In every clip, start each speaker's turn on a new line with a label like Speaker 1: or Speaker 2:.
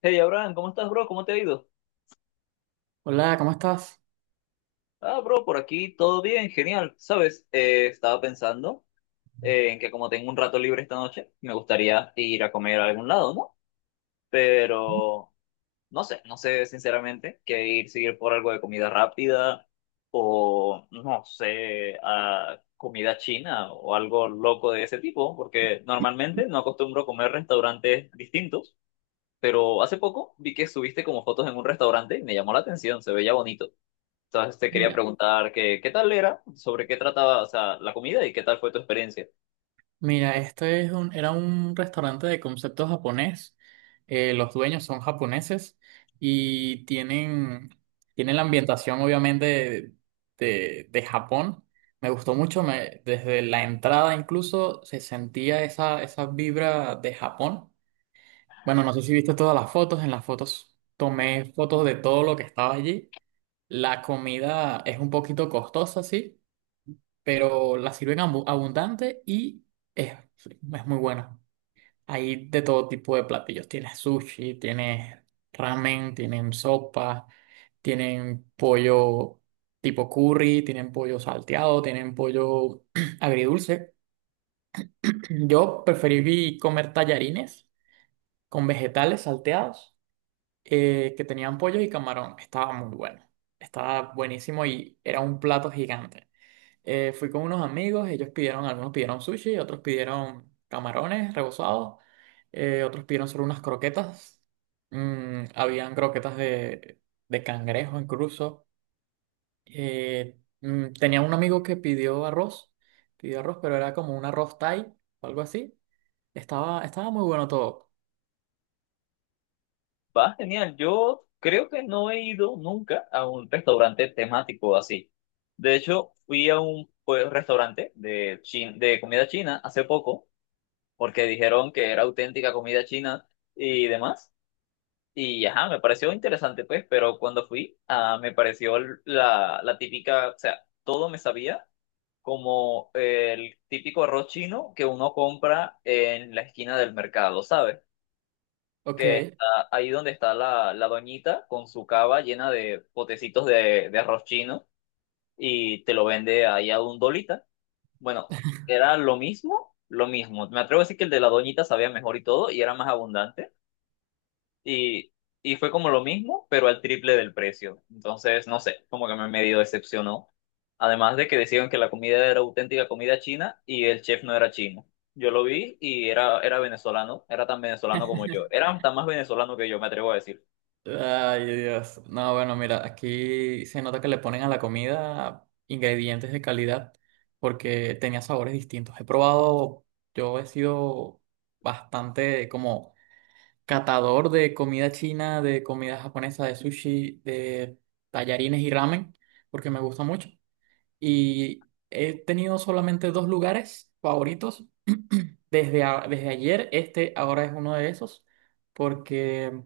Speaker 1: Hey Abraham, ¿cómo estás, bro? ¿Cómo te ha ido?
Speaker 2: Hola, ¿cómo estás?
Speaker 1: Ah, bro, por aquí todo bien, genial. Sabes, estaba pensando en que como tengo un rato libre esta noche, me gustaría ir a comer a algún lado, ¿no? Pero no sé, no sé sinceramente qué ir, seguir por algo de comida rápida o no sé, a comida china o algo loco de ese tipo, porque normalmente no acostumbro comer restaurantes distintos, pero hace poco vi que subiste como fotos en un restaurante y me llamó la atención, se veía bonito. Entonces te quería
Speaker 2: Mira,
Speaker 1: preguntar que, qué tal era, sobre qué trataba, o sea, la comida y qué tal fue tu experiencia.
Speaker 2: Mira, este es era un restaurante de concepto japonés. Los dueños son japoneses y tienen la ambientación, obviamente, de Japón. Me gustó mucho, desde la entrada incluso se sentía esa vibra de Japón. Bueno, no sé si viste todas las fotos. En las fotos tomé fotos de todo lo que estaba allí. La comida es un poquito costosa, sí, pero la sirven abundante y es, es muy buena. Hay de todo tipo de platillos. Tienes sushi, tienes ramen, tienen sopa, tienen pollo tipo curry, tienen pollo salteado, tienen pollo agridulce. Yo preferí comer tallarines con vegetales salteados, que tenían pollo y camarón. Estaba muy bueno. Estaba buenísimo y era un plato gigante. Fui con unos amigos, ellos pidieron, algunos pidieron sushi, otros pidieron camarones rebozados, otros pidieron solo unas croquetas. Habían croquetas de cangrejo incluso. Tenía un amigo que pidió arroz, pero era como un arroz Thai o algo así. Estaba muy bueno todo.
Speaker 1: Va, genial. Yo creo que no he ido nunca a un restaurante temático así. De hecho, fui a un pues, restaurante de, de comida china hace poco, porque dijeron que era auténtica comida china y demás. Y ajá, me pareció interesante, pues, pero cuando fui, ah, me pareció la típica, o sea, todo me sabía como el típico arroz chino que uno compra en la esquina del mercado, ¿sabes?
Speaker 2: Ok.
Speaker 1: Que está ahí donde está la doñita con su cava llena de potecitos de arroz chino y te lo vende ahí a un dolita. Bueno, era lo mismo, lo mismo. Me atrevo a decir que el de la doñita sabía mejor y todo y era más abundante y, y fue como lo mismo, pero al triple del precio. Entonces, no sé, como que me medio decepcionó. Además de que decían que la comida era auténtica comida china y el chef no era chino. Yo lo vi y era, era venezolano, era tan venezolano como yo. Era tan más venezolano que yo, me atrevo a decir.
Speaker 2: Ay, Dios. No, bueno, mira, aquí se nota que le ponen a la comida ingredientes de calidad porque tenía sabores distintos. Yo he sido bastante como catador de comida china, de comida japonesa, de sushi, de tallarines y ramen, porque me gusta mucho. Y he tenido solamente dos lugares favoritos. Desde ayer, este ahora es uno de esos, porque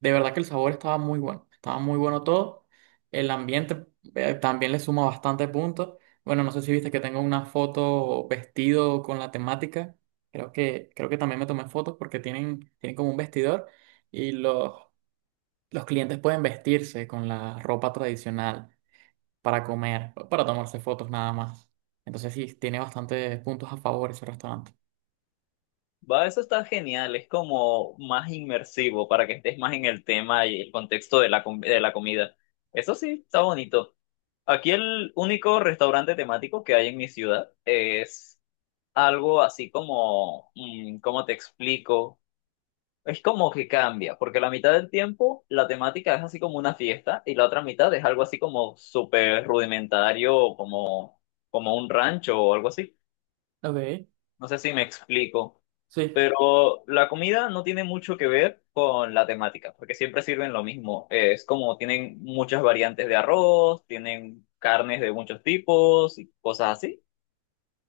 Speaker 2: de verdad que el sabor estaba muy bueno todo. El ambiente, también le suma bastante puntos. Bueno, no sé si viste que tengo una foto vestido con la temática. Creo que también me tomé fotos porque tienen como un vestidor y los clientes pueden vestirse con la ropa tradicional para comer, para tomarse fotos nada más. Entonces sí, tiene bastantes puntos a favor ese restaurante.
Speaker 1: Va, eso está genial, es como más inmersivo para que estés más en el tema y el contexto de la, de la comida. Eso sí, está bonito. Aquí el único restaurante temático que hay en mi ciudad es algo así como, mm, ¿cómo te explico? Es como que cambia, porque la mitad del tiempo la temática es así como una fiesta y la otra mitad es algo así como súper rudimentario, como, como un rancho o algo así.
Speaker 2: Ok,
Speaker 1: No sé si me explico,
Speaker 2: sí.
Speaker 1: pero la comida no tiene mucho que ver con la temática, porque siempre sirven lo mismo. Es como tienen muchas variantes de arroz, tienen carnes de muchos tipos y cosas así.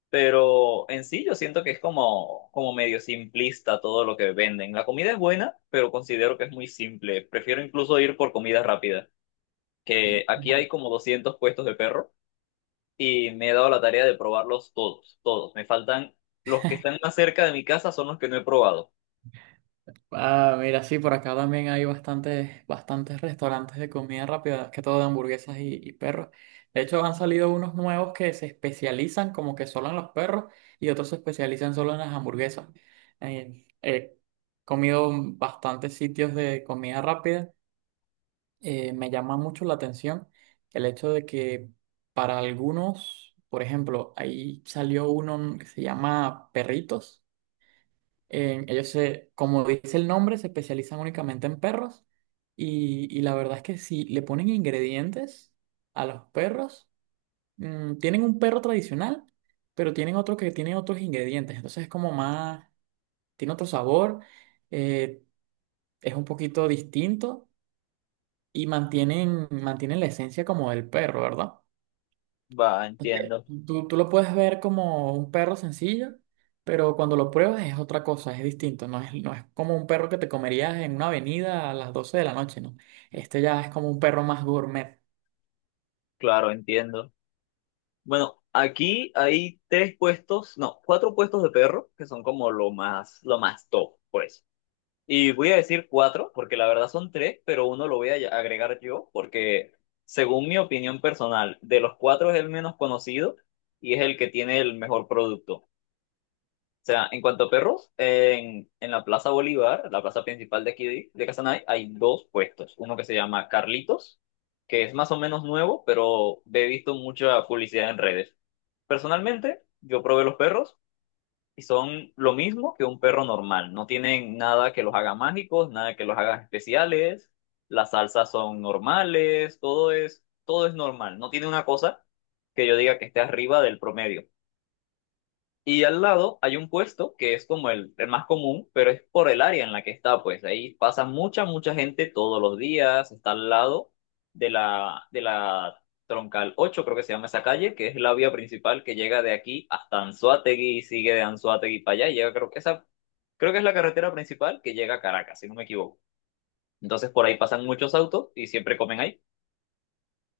Speaker 1: Pero en sí yo siento que es como, como medio simplista todo lo que venden. La comida es buena, pero considero que es muy simple. Prefiero incluso ir por comida rápida, que aquí hay como 200 puestos de perro y me he dado la tarea de probarlos todos, todos. Me faltan los que están más cerca de mi casa son los que no he probado.
Speaker 2: Ah, mira, sí, por acá también hay bastantes restaurantes de comida rápida, más que todo de hamburguesas y perros. De hecho, han salido unos nuevos que se especializan como que solo en los perros y otros se especializan solo en las hamburguesas. He comido bastantes sitios de comida rápida. Me llama mucho la atención el hecho de que para algunos, por ejemplo, ahí salió uno que se llama Perritos. Ellos se, como dice el nombre, se especializan únicamente en perros y la verdad es que si le ponen ingredientes a los perros. Tienen un perro tradicional, pero tienen otro que tiene otros ingredientes, entonces es como más, tiene otro sabor, eh, es un poquito distinto. Y mantienen la esencia como del perro, ¿verdad?
Speaker 1: Va,
Speaker 2: Entonces,
Speaker 1: entiendo.
Speaker 2: tú lo puedes ver como un perro sencillo, pero cuando lo pruebas es otra cosa, es distinto. No es como un perro que te comerías en una avenida a las 12 de la noche, ¿no? Este ya es como un perro más gourmet.
Speaker 1: Claro, entiendo. Bueno, aquí hay tres puestos, no, cuatro puestos de perro que son como lo más top. Pues y voy a decir cuatro, porque la verdad son tres, pero uno lo voy a agregar yo, porque según mi opinión personal, de los cuatro es el menos conocido y es el que tiene el mejor producto. O sea, en cuanto a perros, en la Plaza Bolívar, la plaza principal de aquí de Casanare, hay dos puestos. Uno que se llama Carlitos, que es más o menos nuevo, pero he visto mucha publicidad en redes. Personalmente, yo probé los perros y son lo mismo que un perro normal. No tienen nada que los haga mágicos, nada que los haga especiales. Las salsas son normales, todo es normal. No tiene una cosa que yo diga que esté arriba del promedio. Y al lado hay un puesto que es como el más común, pero es por el área en la que está, pues ahí pasa mucha, mucha gente todos los días, está al lado de la Troncal 8, creo que se llama esa calle, que es la vía principal que llega de aquí hasta Anzoátegui y sigue de Anzoátegui para allá, y llega, creo que esa, creo que es la carretera principal que llega a Caracas, si no me equivoco. Entonces por ahí pasan muchos autos y siempre comen ahí.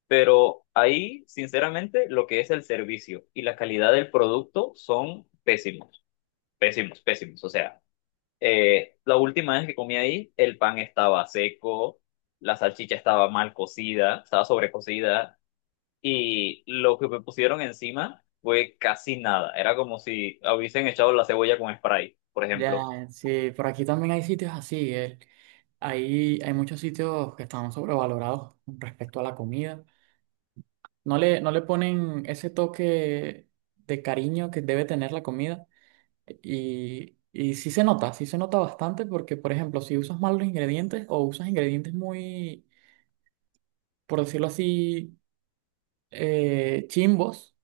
Speaker 1: Pero ahí, sinceramente, lo que es el servicio y la calidad del producto son pésimos. Pésimos, pésimos. O sea, la última vez que comí ahí, el pan estaba seco, la salchicha estaba mal cocida, estaba sobrecocida, y lo que me pusieron encima fue casi nada. Era como si hubiesen echado la cebolla con spray, por ejemplo.
Speaker 2: Ya, sí, por aquí también hay sitios así. Hay muchos sitios que están sobrevalorados con respecto a la comida. No le ponen ese toque de cariño que debe tener la comida. Y sí se nota bastante porque, por ejemplo, si usas mal los ingredientes o usas ingredientes muy, por decirlo así, chimbos,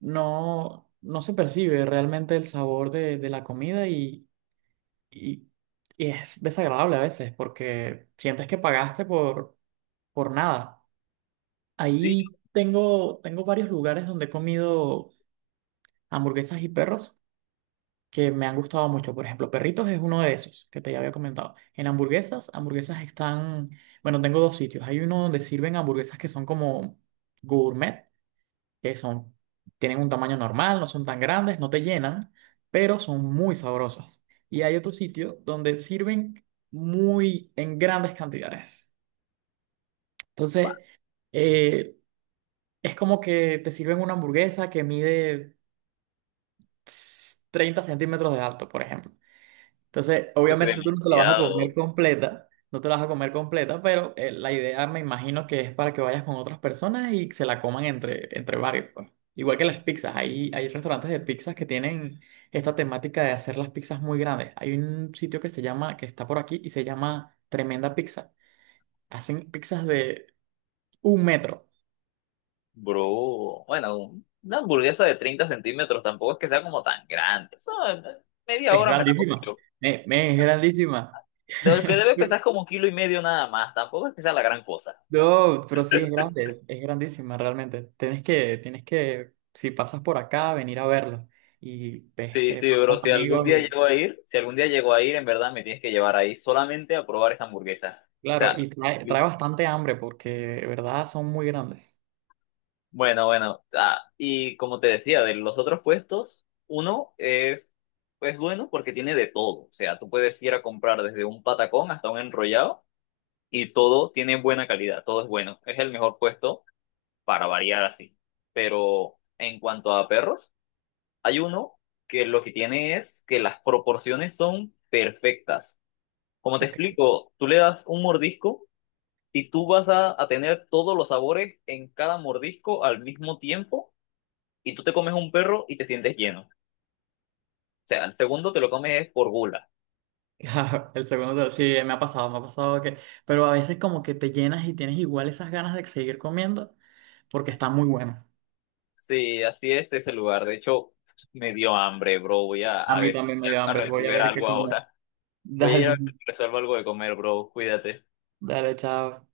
Speaker 2: no, no se percibe realmente el sabor de la comida y, y es desagradable a veces porque sientes que pagaste por nada.
Speaker 1: Sí,
Speaker 2: Ahí tengo varios lugares donde he comido hamburguesas y perros que me han gustado mucho. Por ejemplo, Perritos es uno de esos que te ya había comentado. En hamburguesas están, bueno, tengo dos sitios. Hay uno donde sirven hamburguesas que son como gourmet, que son, tienen un tamaño normal, no son tan grandes, no te llenan, pero son muy sabrosas. Y hay otro sitio donde sirven muy en grandes cantidades.
Speaker 1: bah,
Speaker 2: Entonces, eh, es como que te sirven una hamburguesa que mide 30 centímetros de alto, por ejemplo. Entonces,
Speaker 1: pues,
Speaker 2: obviamente tú no te la vas a
Speaker 1: demasiado,
Speaker 2: comer completa, no te la vas a comer completa, pero la idea me imagino que es para que vayas con otras personas y se la coman entre varios, pues. Igual que las pizzas, hay restaurantes de pizzas que tienen esta temática de hacer las pizzas muy grandes. Hay un sitio que se llama, que está por aquí y se llama Tremenda Pizza. Hacen pizzas de 1 metro.
Speaker 1: bro. Bueno, una hamburguesa de 30 cm tampoco es que sea como tan grande. Eso, media
Speaker 2: Es
Speaker 1: hora me la comí
Speaker 2: grandísima.
Speaker 1: yo.
Speaker 2: Men, es grandísima.
Speaker 1: De lo que debe pesar como un kilo y medio nada más. Tampoco es que sea la gran cosa.
Speaker 2: No, pero sí es grande, es grandísima realmente. Tienes que, si pasas por acá, venir a verlo. Y ves
Speaker 1: Sí,
Speaker 2: que vas
Speaker 1: sí, bro,
Speaker 2: con
Speaker 1: si algún
Speaker 2: amigos
Speaker 1: día
Speaker 2: y,
Speaker 1: llego a ir, si algún día llego a ir, en verdad me tienes que llevar ahí solamente a probar esa hamburguesa. O
Speaker 2: claro,
Speaker 1: sea,
Speaker 2: y trae
Speaker 1: li-
Speaker 2: bastante hambre porque de verdad son muy grandes.
Speaker 1: bueno, bueno. Ah, y como te decía, de los otros puestos, uno es, pues bueno porque tiene de todo. O sea, tú puedes ir a comprar desde un patacón hasta un enrollado y todo tiene buena calidad, todo es bueno. Es el mejor puesto para variar así. Pero en cuanto a perros, hay uno que lo que tiene es que las proporciones son perfectas. Como te
Speaker 2: Ok,
Speaker 1: explico, tú le das un mordisco y tú vas a tener todos los sabores en cada mordisco al mismo tiempo y tú te comes un perro y te sientes lleno. O sea, el segundo te lo comes es por gula.
Speaker 2: claro, sí, me ha pasado que, pero a veces como que te llenas y tienes igual esas ganas de seguir comiendo porque está muy bueno.
Speaker 1: Sí, así es ese lugar. De hecho, me dio hambre, bro. Voy
Speaker 2: A
Speaker 1: a
Speaker 2: mí
Speaker 1: ver, si
Speaker 2: también me dio
Speaker 1: a
Speaker 2: hambre, voy a
Speaker 1: resolver
Speaker 2: ver qué
Speaker 1: algo
Speaker 2: como.
Speaker 1: ahora. Voy a ir a
Speaker 2: Dale,
Speaker 1: ver si resuelvo algo de comer, bro. Cuídate.
Speaker 2: dale, chao.